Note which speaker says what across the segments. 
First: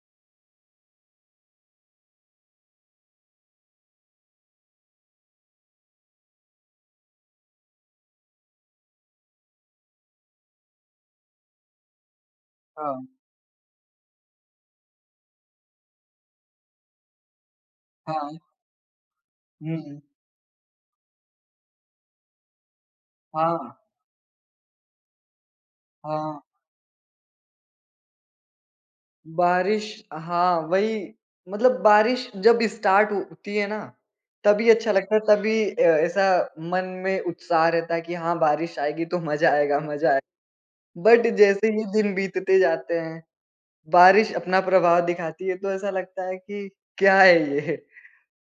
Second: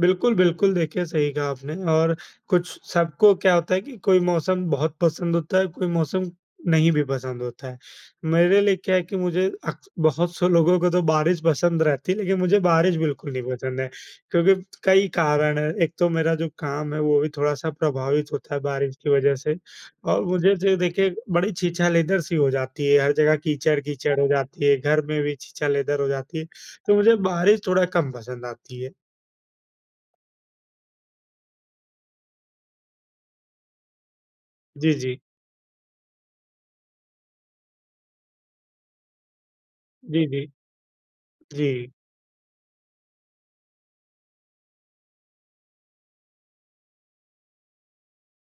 Speaker 1: बिल्कुल, बिल्कुल देखिए सही कहा आपने और कुछ सबको क्या होता है कि कोई मौसम बहुत पसंद होता है, कोई मौसम नहीं भी पसंद होता है। मेरे लिए क्या है कि मुझे अक बहुत से लोगों को तो बारिश पसंद रहती है लेकिन मुझे बारिश
Speaker 2: हाँ।
Speaker 1: बिल्कुल नहीं पसंद है, क्योंकि कई कारण हैं, एक तो मेरा जो काम है वो भी थोड़ा-सा प्रभावित
Speaker 2: हाँ।
Speaker 1: होता है बारिश की वजह से।
Speaker 2: हुँ, हुँ।
Speaker 1: और मुझे जो है देखिए बड़ी छीछा-लेदर सी हो जाती है, हर जगह
Speaker 2: हाँ।
Speaker 1: कीचड़-कीचड़ हो जाती है, घर में भी छीछा-लेदर हो जाती
Speaker 2: हाँ।
Speaker 1: है, तो मुझे बारिश थोड़ा कम पसंद आती है।
Speaker 2: बारिश, हाँ, वही मतलब बारिश जब स्टार्ट होती है ना, तभी अच्छा
Speaker 1: जी,
Speaker 2: लगता है,
Speaker 1: जी।
Speaker 2: तभी अ, ऐसा मन में उत्साह रहता है कि हाँ बारिश आएगी तो मज़ा आएगा, मज़ा आए
Speaker 1: जी, जी।
Speaker 2: बट जैसे ही
Speaker 1: जी।
Speaker 2: दिन बीतते जाते हैं, बारिश अपना प्रभाव दिखाती है, तो ऐसा लगता है कि क्या है ये?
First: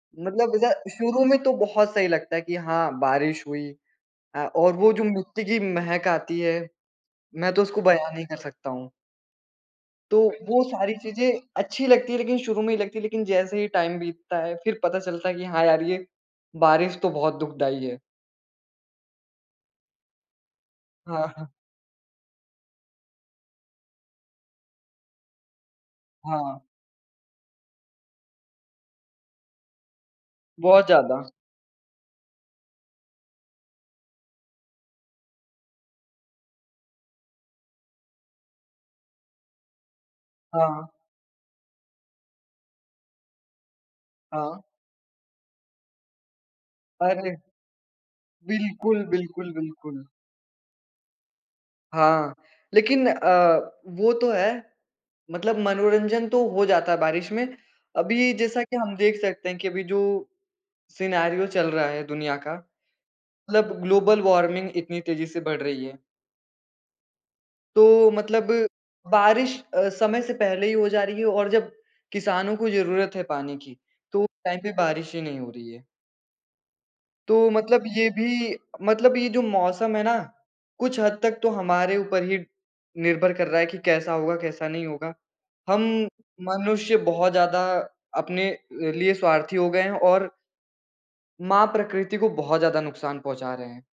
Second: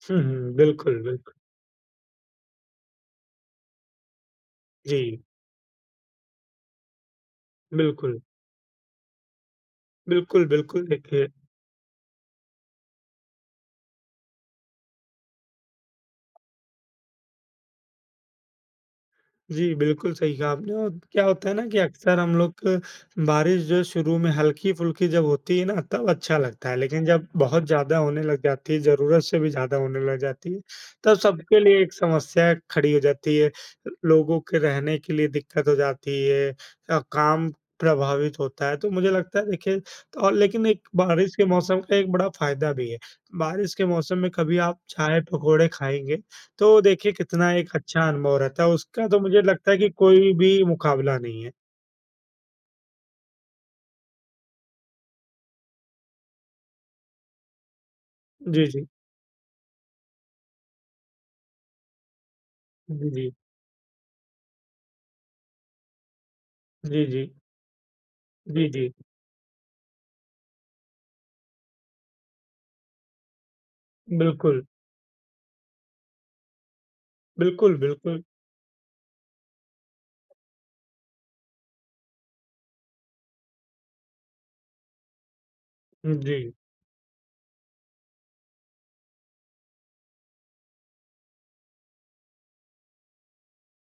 Speaker 1: हुँ, हुँ,
Speaker 2: मतलब ज
Speaker 1: बिल्कुल,
Speaker 2: शुरू
Speaker 1: बिल्कुल।
Speaker 2: में तो बहुत सही लगता है कि हाँ, बारिश हुई। अ, और वो जो
Speaker 1: जी।
Speaker 2: मिट्टी की महक आती है, मैं तो उसको बयान
Speaker 1: बिल्कुल।
Speaker 2: नहीं कर सकता हूँ। तो,
Speaker 1: बिल्कुल,
Speaker 2: वो
Speaker 1: बिल्कुल,
Speaker 2: सारी
Speaker 1: देखिए
Speaker 2: चीज़ें अच्छी लगती है लेकिन शुरू में ही लगती है। लेकिन जैसे ही टाइम बीतता है, फिर पता चलता है कि हाँ यार ये बारिश तो बहुत दुखदायी है।
Speaker 1: जी, बिल्कुल सही कहा आपने और क्या
Speaker 2: हाँ, हाँ।
Speaker 1: होता है ना कि अक्सर हम लोग क बारिश जो है शुरू में हल्की-फुल्की जब होती है ना, तब अच्छा
Speaker 2: हाँ।
Speaker 1: लगता है। लेकिन जब बहुत ज़्यादा होने लग जाती है, ज़रूरत से भी ज़्यादा होने लग जाती है,
Speaker 2: बहुत
Speaker 1: तब
Speaker 2: ज़्यादा।
Speaker 1: सबके लिए एक समस्या खड़ी हो जाती है। अ, लोगों के रहने के लिए दिक्कत हो जाती है अ, काम प्रभावित होता है, तो मुझे लगता है देखिए और लेकिन एक
Speaker 2: हाँ।
Speaker 1: बारिश के मौसम का एक बड़ा फ़ायदा भी है। बारिश के मौसम में कभी
Speaker 2: हाँ।
Speaker 1: आप चाय-पकोड़े खाएँगे, तो देखिए
Speaker 2: अरे।
Speaker 1: कितना एक अच्छा अनुभव रहता है,
Speaker 2: बिल्कुल,
Speaker 1: उसका तो मुझे
Speaker 2: बिल्कुल,
Speaker 1: लगता है कि
Speaker 2: बिल्कुल।
Speaker 1: कोई भी मुकाबला नहीं है।
Speaker 2: हाँ, लेकिन अ, वो तो है। मतलब मनोरंजन तो हो जाता है बारिश में। अभी जैसा
Speaker 1: जी,
Speaker 2: कि
Speaker 1: जी।
Speaker 2: हम देख सकते है कि अभी जो, सिनेरियो चल रहा है दुनिया का।
Speaker 1: जी, जी।
Speaker 2: मतलब ग्लोबल वार्मिंग इतनी तेज़ी से बढ़ रही है।
Speaker 1: जी, जी।
Speaker 2: तो, मतलब
Speaker 1: जी, जी।
Speaker 2: बारिश अ, समय से पहले ही हो जा रही है और जब किसानों को ज़रूरत है पानी की, तो टाइम
Speaker 1: बिल्कुल।
Speaker 2: पे बारिश ही नहीं हो रही है। तो
Speaker 1: बिल्कुल,
Speaker 2: मतलब ये
Speaker 1: बिल्कुल।
Speaker 2: भी मतलब ये जो मौसम है ना, कुछ हद तक तो हमारे ऊपर ही निर्भर कर रहा है कि कैसा होगा, कैसा नहीं होगा। हम
Speaker 1: हुँ, जी।
Speaker 2: मनुष्य बहुत ज़्यादा अपने लिए स्वार्थी हो गए हैं और माँ प्रकृति को बहुत ज़्यादा नुकसान पहुँचा रहे हैं।